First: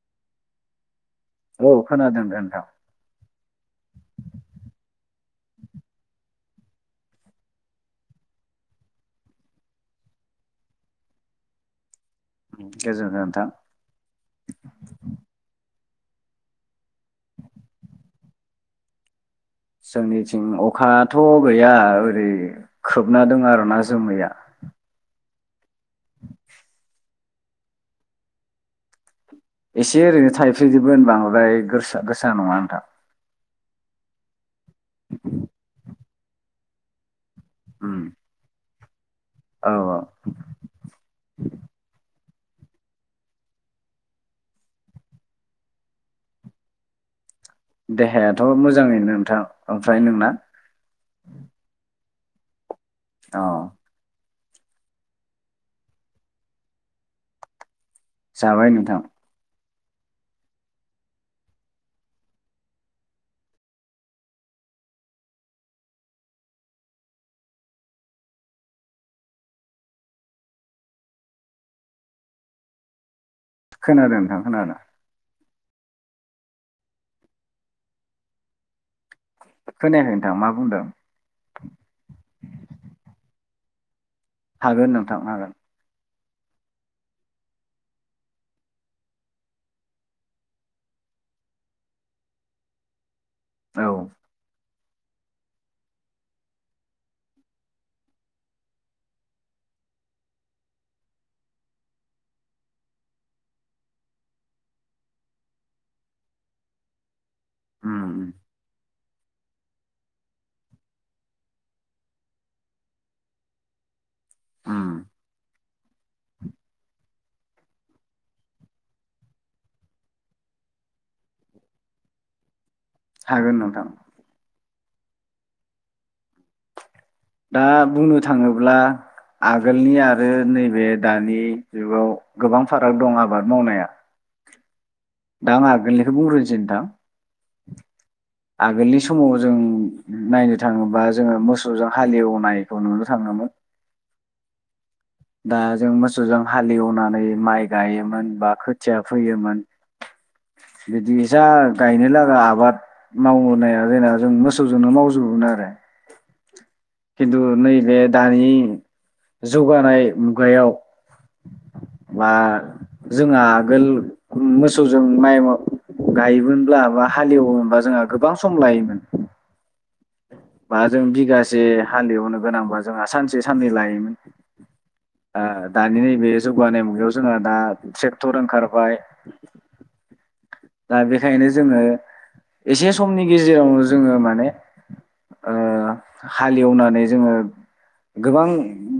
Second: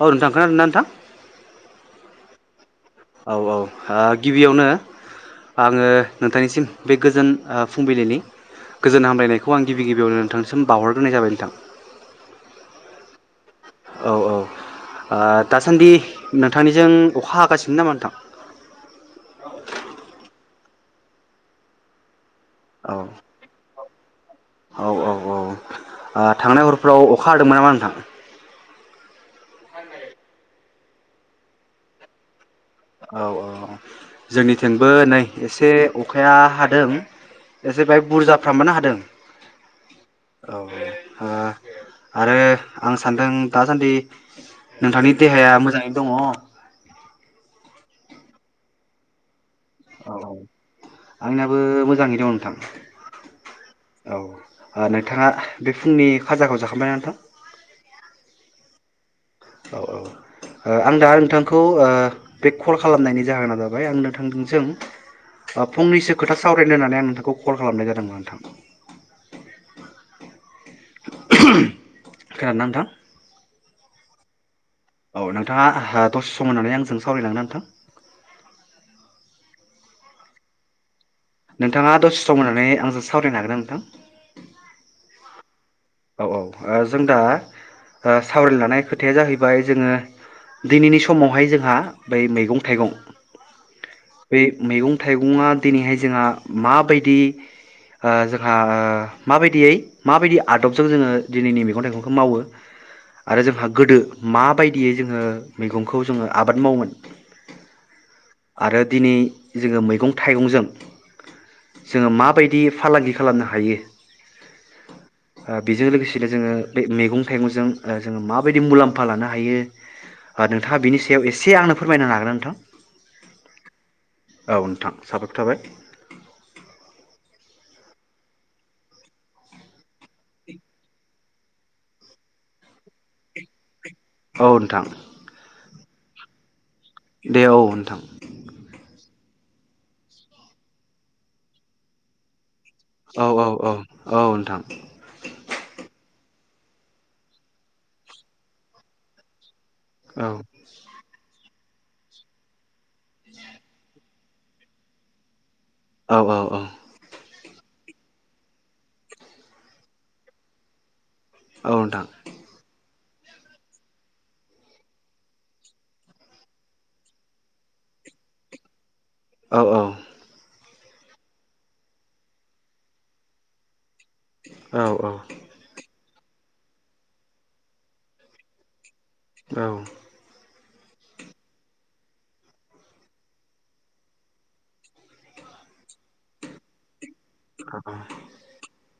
औ नोंथां खोनादों ना नोंथां? औ [unintelligible] औ औ ओ गिबियावनो आङो नोंथांनिसिम बे गोजोन ओ फुंबिलिनि गोजोन हामलायनायखौ आं गिबि गिबियावनो नोंथांनिसिम बावहरग्रोनाय जाबाय नोंथां। उम गोजोनथो नोंथां। औ औ आ दासान्दि नोंथांनिजों अखा हागासिनो नामा नोंथां। जोंनिथिं अखाथ' गैया ओरै औ खोबना दों आरोना। जोमैया। औ औ औ ओ थांनाय हरफ्राव अखा हादोंमोन नामा नोंथां एसे ओरैनो थाइफैजोबो बांद्राय गोसा गोसा नङा नोंथां औ औ जोंनिथिंबो नै एसे अखाया हादों एसे उम बाहाय बुरजाफ्रामानो हादों औ औ औ औ हो आरो आं सानदों दासान्दि नोंथांनि देहाया मोजाङै दङ देहायाथ' मोजाङैनो नोंथां ओमफ्राय औ नोंना औ आंनाबो मोजाङैनो दं नोंथां अ औ ओ नोंथाङा बे फुंनि खाजाखौ जाखांबायना नोंथां जाबाय नोंथां औ औ आं दा नोंथांखौ ओ बे कल खालामनायनि जाहोना जाबाय आं नोंथांजों फंनैसो खोथा सावरायनो होननानै आं नोंथांखौ कल खालामनाय जादोंमोन नोंथां खोनादोंना नोंथां खोनादों नोंथां खोनादों औ नोंथाङा हा दसे सम होननानै आंजों सावरायलांनो नोंथां खोनायाखै नोंथां मा बुंदों नोंथाङा दसे सम होननानै आंजों सावरायनो हागोनना नोंथां हागोन नोंथां हागोन औ औ ओ जों दा ओ सावरायनो लानाय खोथाया जाहैबाय जोङो दिनैनि समावहाय जोंहा बै मैगं थाइगं औ उम बे मैगं थाइगङा दिनैहाय जोंहा माबायदि ओ जोंहा ओ माबायदियै माबायदि आदबजों जोङो दिनैनि मैगं थाइगंखौ मावो आरो जोंहा गोदो माबायदियै जोङो मैगंखौ जोङो आबाद मावोमोन उम आरो दिनै जोङो मैगं थाइगंजों जोङो माबायदि फालांगि खालामनो हायो उम बेजों लोगोसेनो जोङो बे मैगं थाइगंजों ओ जोङो माबायदि मुलाम्फा लानो हायो नोंथाङा बिनि सायाव एसे आंनो फोरमायनो हागोन नोंथां हागोन नोंथां औ नोंथां साबायखर थाबाय दा बुंनो थाङोब्ला आगोलनि आरो नैबे दानि जुगाव गोबां फाराग दं आबाद मावनाया औ नोंथां आं आगोलनिखौ बुंग्रोनोसै नोंथां दे औ नोंथां बे समाव जों नायनो थाङोबा जोङो मोसौजों हालएवनाय औ औ औ औ नोंथां दा जों मोसौजों हालेवनानै माइ गायोमोन बा खोथिया फोयोमोन औ [unintelligible] गायनो लागा आबाद मावनाया जोंना जों मोसौजोंनो मावजोबोमोन आरो औ औ औ खिन्थु नैबे दानि जौगानाय मुगायाव औ नोंथां मा जोंहा आगोल मोसौजों माइ गायोमोनब्ला बा हालेवोमोनबा जोंहा गोबां सम लायोमोन औ औ बा जों बिगासे हालेवनो गोनांबा जोंहा सानसे साननै लायोमोन औ औ आ दानिनि बे जौगानाय मुगायाव जोंहा दा ट्रेक्टर ओंखारबाय औ दा बेखायनो जोङो एसे समनि गेजेरावनो जोङो माने ओ हालेवनानै जोङो गोबां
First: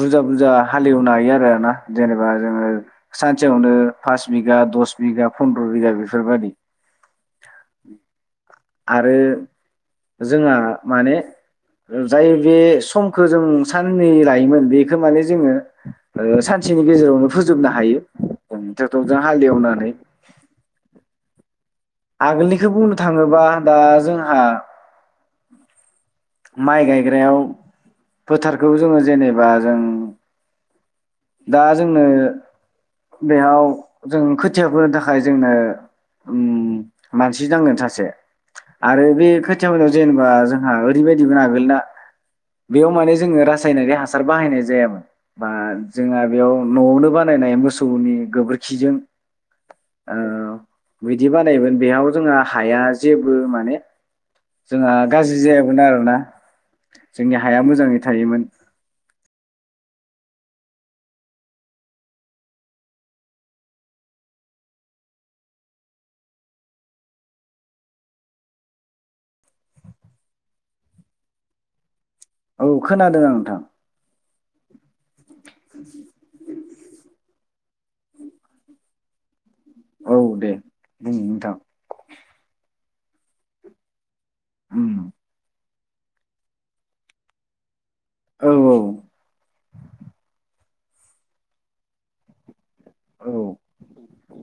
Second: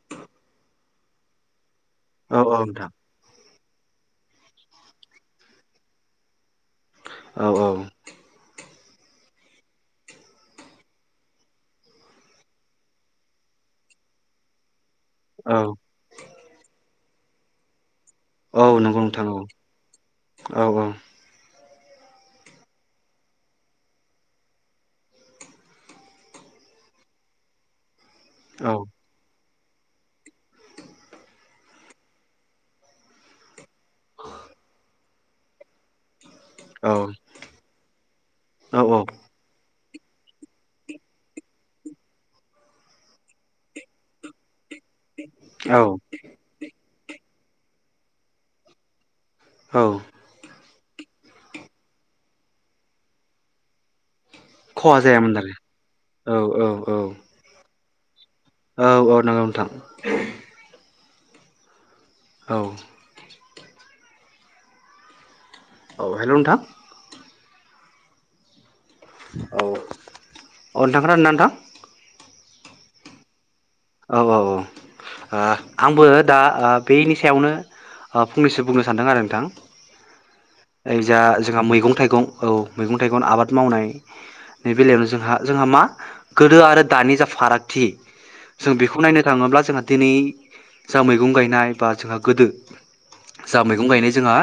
बुरजा बुरजा हालेवनो हायो आरो ना जेनेबा औ जोङो सान नोंथां खासेयावनो पास बिघा दस बिघा फन्द्र' बिगा बेफोरबायदि औ औ आरो जोंहा माने जाय बे समखौ जों साननै लायोमोन बे खो माने जोङो औ सानसे गेजेरावनो फोजोबनो हायो औ नंगौ ट्रेक्टरजों नोंथां औ हालेवनानै औ औ आगोलनिखौ बुंनो थाङोबा दा जोंहा माइ गायग्रायाव औ फोथारखौ जोङो जेनेबा बा जों दा जोंनो बेयाव जों खोथियाफोनो थाखाय जोंनो औ मानसि नांगोन सासे आरो बे ख याव जेनेबा जोंहा ओरैबायदि आगोल ना बेयाव मान जो रासायनारि हासार बाहायनाय जायामोन बा औ जों बेयाव नवावनो बाना नाय मोसौनि गोबोरखिजों औ ओ बिदि बानायोमोन बेयाव जोंहा हाया जेबो माने जोंहा खहा जायामोन गाज्रि आरो जाया आरोना औ जोंनि हा मोजाङै थायोमोन औ औ नांगौ नोंथां [inaudible] औ औ हेल' नोंथां औ औ नोंथां खोनादोंना नोंथां औ खोनादों आं नोंथां औ औ औ आ आंबो दा आ बेनि सायावनो आ फंनैसो बुंनो सानदों आरो नोंथां औ दे ओइ बुं जा नोंथां जोंहा मैगं थाइगं औ मैगं थाइगं आबाद मावनाय बेै बेलायावनो उम जोंहा जोंहा मा गोदो आरो दानि जा फारागथि औ जों बेखौ नायनो थाङोब्ला जोंहा दिनै जों मैगं गायनाय बा जोंहा गोदो औ जा मैगं गायनाय जोंहा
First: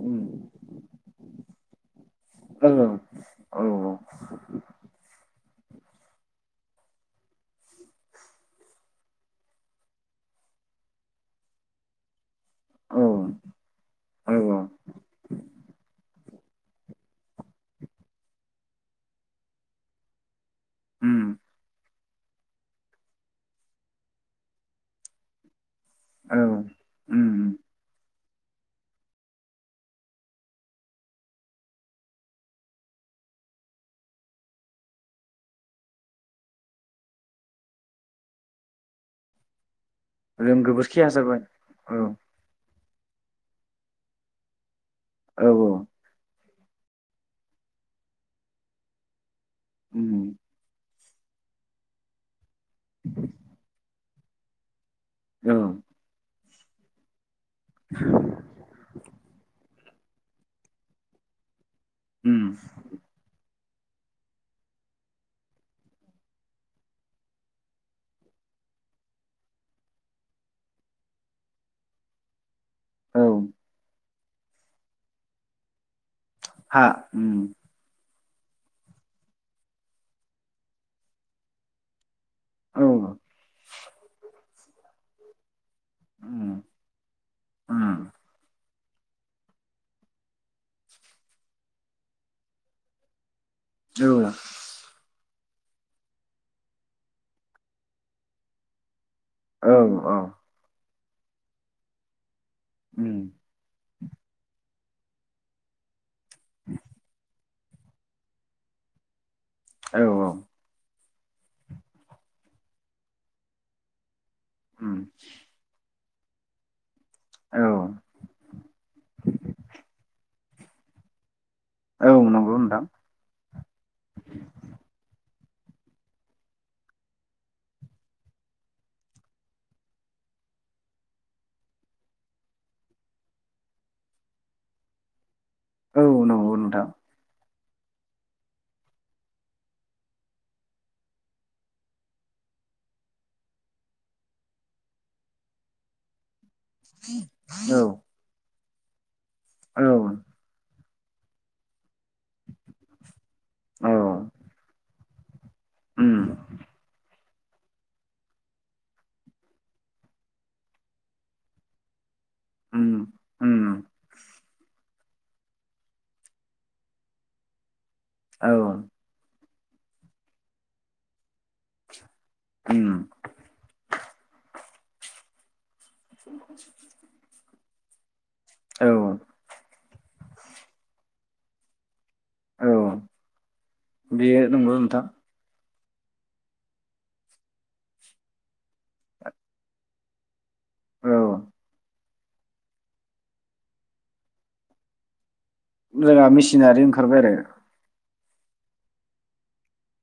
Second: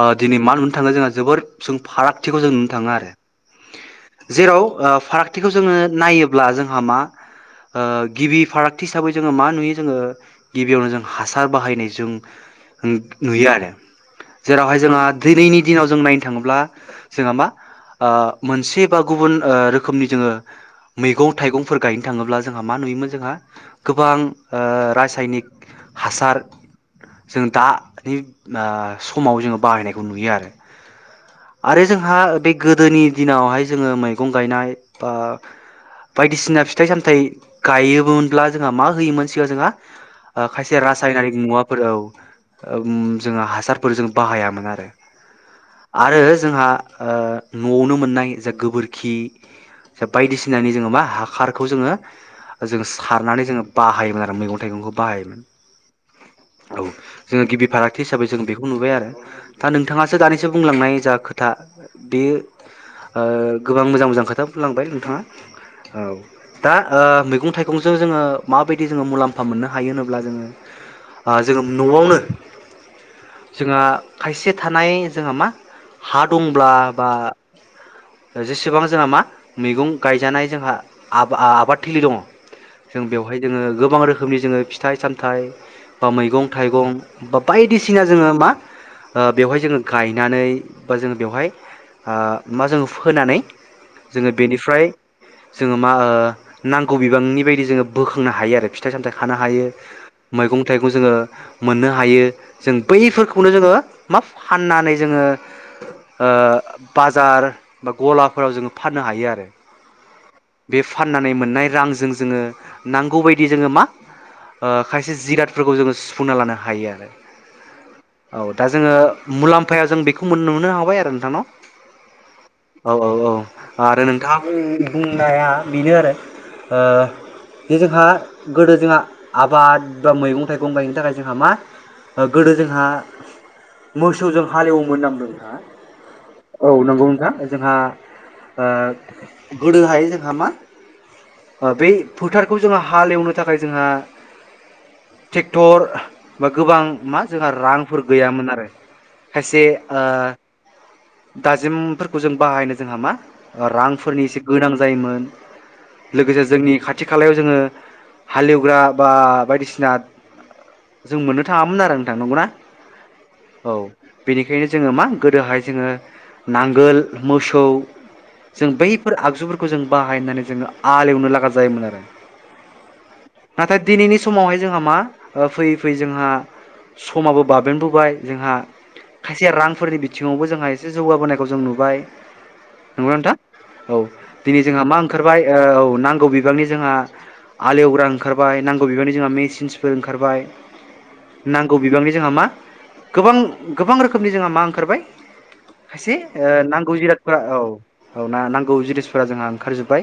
ओ दिनै मा नुनो थाङो जोंहा जोबोर जों फारागथिखौ जों नुनो औ थाङो आरो औ जेराव ओ फाराग थिखौ जोङो नायोब्ला जोंहा मा ओ गिबि फारागथि हिसाबै जोङो मा नुयो जोङो गिबियावनो जों हासार बाहायनाय जों औ नुयो आरो औ औ जेरावहाय जोंहा दिनैनि दिनाव जों नाय नो थाङोब्ला जोंहा मा ओ मोनसे बा गुबुन ओ रोखोमनि जोङो मैगं उम थाइगंफोर गाय थाङोब्ला जोंहा मा नुयोमोन जोंहा गोबां ओ रासायनिक हासार औ जों उम दानि आ समाव जोङो बाहायनायखौ नुयो आरो आरो जोंहा बे गोदोनि दिनावहाय जोङो मैगं गायनाय बा बायदिसिना फिथाइ सामथाइ गायो गुबुनब्ला जोंहा मा होयोमोन सिगां जोंहा ओ जों खायसे गोबोरखि रासायनारिक हासारबाय मुवाफोर औ ओ उम जों हासारफोर जों बाहायामोन आरो औ औ आरो जोंहा ओ न'आवनो मोननाय जा गोबोरखि उम बायदिसिनानि जोङो मा हाखारखौ जोङो जों सारनानै जोङो बाहायोमोन आरो मैगं थाइगंखौ बाहायोमोन औ औ जोङो गिबि फारागथि हिसाबै जों बेखौ नुबाय आरो दा नोंथाङासो दानिसो बुंलांनाय जा खोथा बे उम ओ गोबां मोजां मोजां खोथा बुंलांबाय नोंथाङा औ दा ओ मैगं थाइगंजों जोङो माबायदि जोङो मुलाम्फा मोन‍नो हायो होनोब्ला जोङो ओ जोङो न'आवनो औ जोंहा खायसे थानाय जोंहा मा हा दंब्ला हा बा उम जेसेबां जोंहा मा मैगं गायजानाय जोंहा आ आबाद थिलि दङ औ जों बेवहाय जोङो गोबां रोखोमनि जोङो फि फिथाइ सामथाइ बा मैगं उम थाइगं बा उम बायदिसिना जोङो मा ओ बेवहाय जोङो गायनानै बा जोङो बेवहाय मा ओ जोङो फोनानै औ जोङो बेनिफ्राय जोङो मा ओ नांगौ बिबांनि बायदि जोङो बोखांनो हायो आरो फिथाइ सामथाइखौ थानो हायो औ मैगं थाइगं खौ जोङो मोननो हायो जों उम बैफोरखौनो जोङो मा फाननानै जोङो बाजार ओ बा गलाफोराव जोङो फाननो हायो आरो औ औ बे फाननानै मोननाय रां जों जोङो नांगौबायायदि जोङो मा ओ उम खायसे जिरादफोरखौ जोङो सुफुंना लानो हायो आरो औ औ दा जोङो मुलाम्फायाव जों बेखौ नुनो हाबाय आरो नोंथां नंगौ नोंथां औ औ औ आरो नोंथाङा बुंनाया बेनो आरो ओ जे जोंहा गोदो जोंहा आबाद बा मैगं थाइगं गायनि थाखाय जोंहा मा गोदो जोंहा मोसौजों हालेवोमोन होनना बुंदों औ नंगौ औ नोंथां नंगौ नोंथां जोंहा ओ गोदोहाय जोंहा मा ओ बे फोथारखौ जोंहा हालेवनो थाखाय जोंहा ट्रेक्टर बा गोबां मा जोंहा औ रांफोर गैयामोन आरो खायसे औ आ दाजिमफोरखौ जों बाहायनो जोंहा मा औ रांफोरनि एसे गोनां जायोमोन उम लोगोसे जोंनि खाथि खालायाव जोङो हालेवग्रा बा बायदिसिना जों मोननो थाङामोन आरो थां नंगौना उम औ उम बेनिखायनो जोङो मा गोदोहाय जोङो नांगोल मोसौ औ जों बैफोर आगजुफोरखौ खौ जों बाहायनानै जोङो आल एवनो लागा जायोमोन आरो। उम। नाथाय दिनैनि समावहाय जोंहा मा फै फै जोंहा समाबो बाबेन बोबाय जोंहा औ खायसेया रांफोरनि बिथिङावबो जोंहा एसे जौगाबोनायखौ जों नुबाय नंगौना नोंथां औ बेयो दिनै नंगौ जोंहा मा नोंथां ओंखारबाय औ नांगौ बिबांनि जोंहा आलेवग्रा ओंखारबाय नांगौ बिबांनि जोंहा मेचनसफोर ओंखारबाय औ नांगौ बिबांनि जोंहा मा गोबां गोबां रोखोमनि जोंहा मा ओंखारबाय खायसे जोंहा ओ मेसिनारि नांगौ ओंखारबाय जिरादफोरा औ। औ ना नांगौ जिनिसफोरा जोंहा ओंखार जोब्बाय।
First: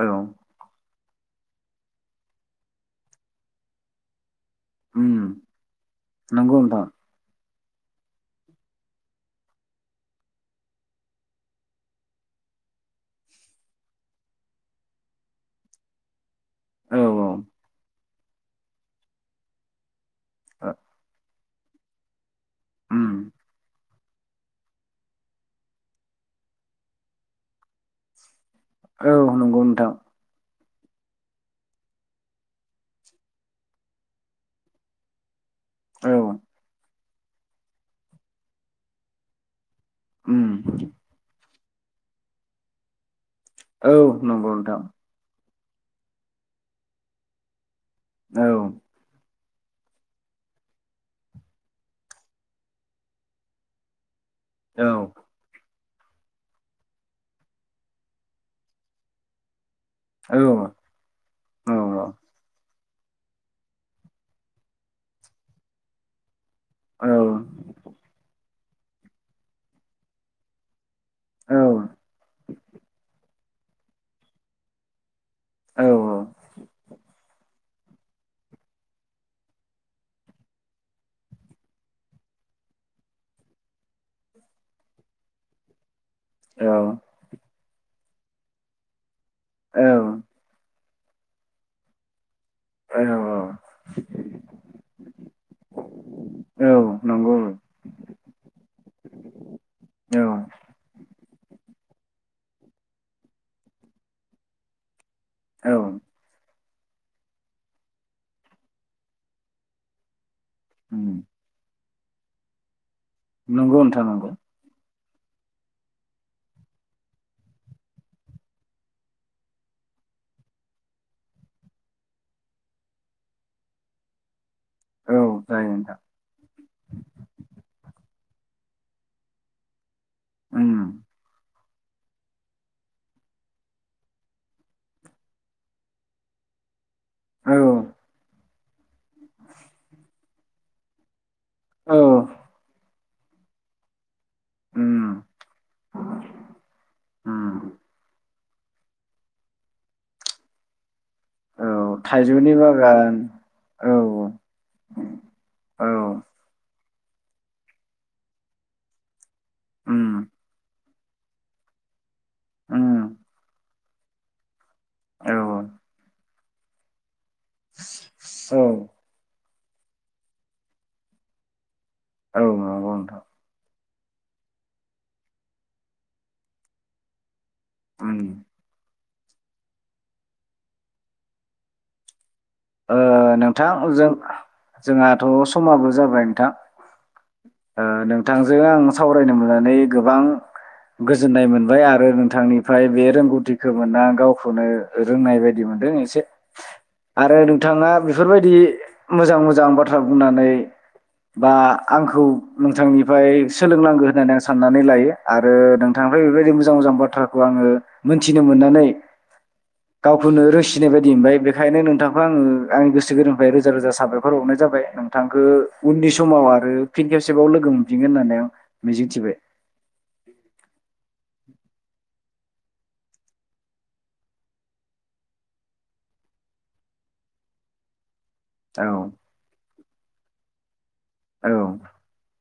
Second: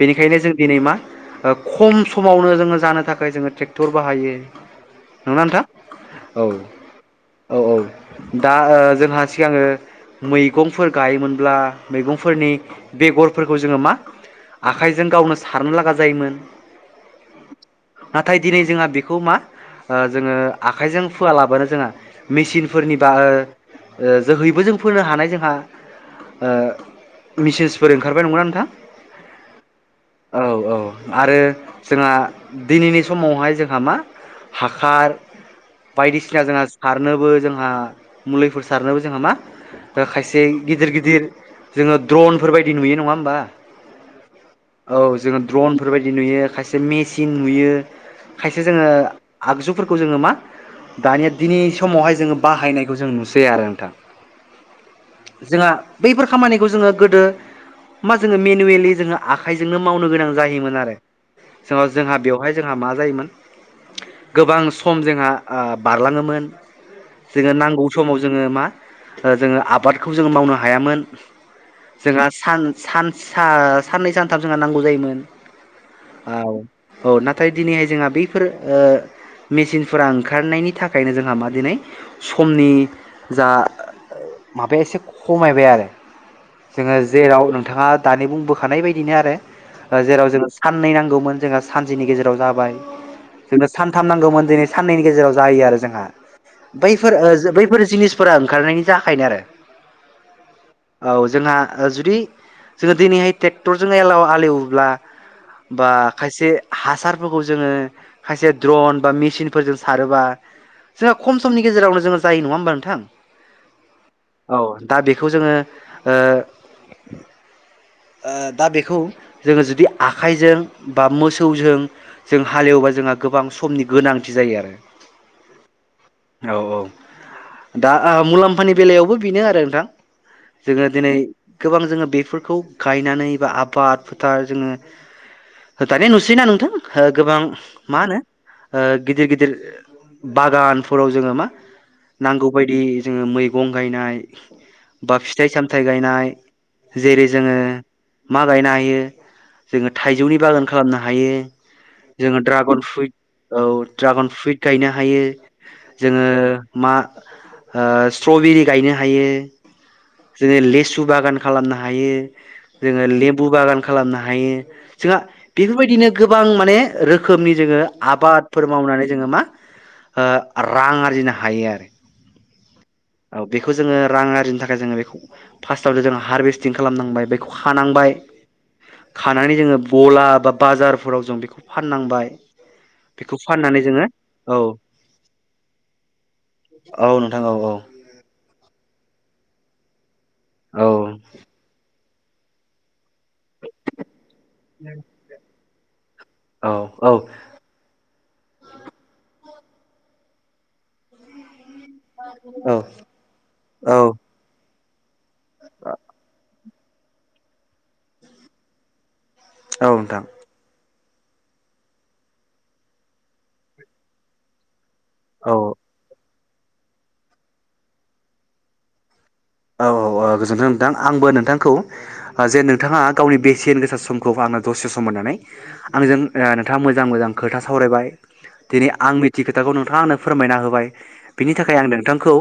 आरो औ बेनिखायनो जों दिनै मा ओ खम समावनो जोङो जानो थाखाय जोङो ट्रेक्टर बाहायो। उम नंगौना नोंथां औ नंगौ नोंथां। औ औ दा ओ जोंहा सिगाङो मैगंफोर गायोमोनब्ला मैगंफोरनि बेगरफोरखौ जोङो मा आखाइजों गावनो सारनो लागा जायोमोन। औ औ। नाथाय दिनै जोंहा बेखौ मा? ओ जोङो औ आखाइजों फोआ ला बानो जोंआ मेसिनफोरनि उम बा ओ ओ जोहैबो जों फोनो हानाय जोंहा ओ मिसिनसफोर ओंखारबाय नंङा होनबा नोंथां। औ नंगौ नोंथां। औ औ आरो जोंहा दिनैनि समावहाय जोंहा मा हाखार औ बायदिसिना जोंना सार सारनोबो जोंहा मुलिफोर सारनोबो जोंहा मा। खायसे उम गिदिर गिदिर जोङो दड्रनफोर बायदि नुयो नङा होनोमबा। औ नंगौ नोंथां। द्रनफोरबायायदि नुयो खायसे मेसिन नुयो। खायसे नंगौ जोङो आगजुफोरखौ जोङो मा दानिया दिनै समावहाय जोङो बाहायनायखौ जों नुसै आरो नोंथां औ जोंहा बैफोर खामानिखौ जोङो गोदो मा जोङो मेनुवेलि जोङो आखाइजों जोंनो मावनो गोनां औ जायोमोन आरो [unintelligible] जोंहा मा जायोमोन गोबां सम जोंहा ओ बारलाङोमोन जोङो नांगौ समाव जोङो जोङो आबादखौ जोङो मावनो हायामोन जोंहा सान सान सा साननै सानथाम जोंहा नांगौ जायोमोन औ औ नाथाय दिनैहाय जोंहा बैफोर ओ मेसिनफोरा ओंखारनायनि थाखायनो जोंहा मा दिनै समनि जा माबाया एसे खमायबाय आरो जोङो जेराव नोंथाङा दानि बुंबोखानाय बायदिनो आरो जेराव जोङो साननै नांगौ मोन जोंहा सानसेनि गेजेराव नुबाय जोंनो सानथाम नांगौमोन दिनै साननैनि गेजेराव जायो आरो जोंहा बैफोर जिनिसफोरा ओंखारनायनि थाखायनो आरो औ जोंहा जु बि जोङो दिनैहाय ट्रेक्टरजोंल एलाव हालेवोब्ला बा खायसे हासारफोरखौ जोङो खायसे द्रन बा मेसिनफोरजों सारोबा उम जोंहा खम समनि गेजेरावनो जों जायो नङा होनोमबा नोंथां नंगौ नोंथां नंगौ औ दा बेखौ जोङो ओ ओ दा बेखौ जोङो जुदि आखाइजों बा मोसौजों जों हालेवबा जोंहा गोबां समनि गोनांथि जायो आरो औ जायो नोंथां औ औ दा ओ मुलाम्फानि बेलायावबो बेनो आरो नोंथां उम जोंङो दिनै गोबां जोङो बेफोरखौ गायनानै बा आबाद फोथार जोङो होदानाय नुसैयोना नोंथां ओ गोबां औ मा ओ गिदिर गिदिर बागानफोराव जोङो मा औ नांगौ बायदि जोङो मैगं गायनाय बा उम फिथाइ सामथायाइ गायनाय जेरै जोङो उम मा गायनो हायो जोङो थाइजौनि बागान खालामनो हायो हायो औ जोङो थाइजौनि ड्रागन फ्रुइट बागान औ ड्रागन फ्रुइट गायनो हायो औ जोङो मा ओ स्ट्रबेरि गायनो हायो उम जो बागोन खालामनो हायो उम जोङो लेबु बागान खालामनो हायो जोंहा औ बेफोरबायदिनो गोबां माने रो रोखोमनि जोङो औ आबादफोर मावनानै जोङो मा ओ रां आरजिनो हायो आरो औ औ औ बे जोङो रां आरजि थाखाय बेखौ फार्सताआव जोन हारभेस्टिं खालामनांबाय बे खानांबाय उम खानानै जोङो गला बा बाजारफोराव जों बेखौ फाननांबाय ओ बेखौ नोंथां फाननानै जोङो जों औ जोंहाथ' समाबो जाबाय नोंथां औ नोंथां औ औ ओ नों थांजों आं सावरायनो मोननानै गोबां औ गोजोननाय मोनबाय आरो थांनिफ्राय बे स्कुटिखौ मोना आं गावखौनो रोंनाय बायदि मोनदों जों एसे औ आरो नोंथाङा बेफोरबायदि मोजां मोजां बाथ्रा बुंनानै बा आंखौ औ नोंथांनिफ्राय औ सोलोंनांगौ होननानै आं साननानै लायो आरो नोंथांनिफ्राय बेबायदि मोन मोजां मोजां बाथ्राखौ आङो मोनथिनो मोननानै औ नोंथां गावखौनो रोंसिनाय बायदि दिबाय बेखायनो नों नोंथांखौ आङो आंनि गोो गोरबोनिफ्राय रोजा रोजा साबायर हरनाय जाय नों थांखो औ उननि समावहा आरो फिन खेबसेबाव लोगो मोनफिनगोन होननानै आं मिजिंथिबाय औ औ औ गोजोन्थों नोंथां आंबो नोंथां खौ जे नोंथाङा गावनि बेसेन गोसा समखौ आंनो दसे सम मोननानै आंजों ओ नोंथाङा मोजां मोजां खोथा सावरायबाय औ दिनै आं मिथियै खोथाखौ नोंथांङा आंनो फोरमायना होबाय बिनि थाखाय औ आं नोंथांखौ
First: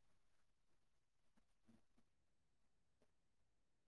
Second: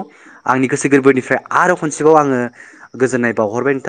आंनि गोसो गोरबोनिफ्राय आरो खनसेबाव आङो गोजोननाय बावहरबाय नोंथां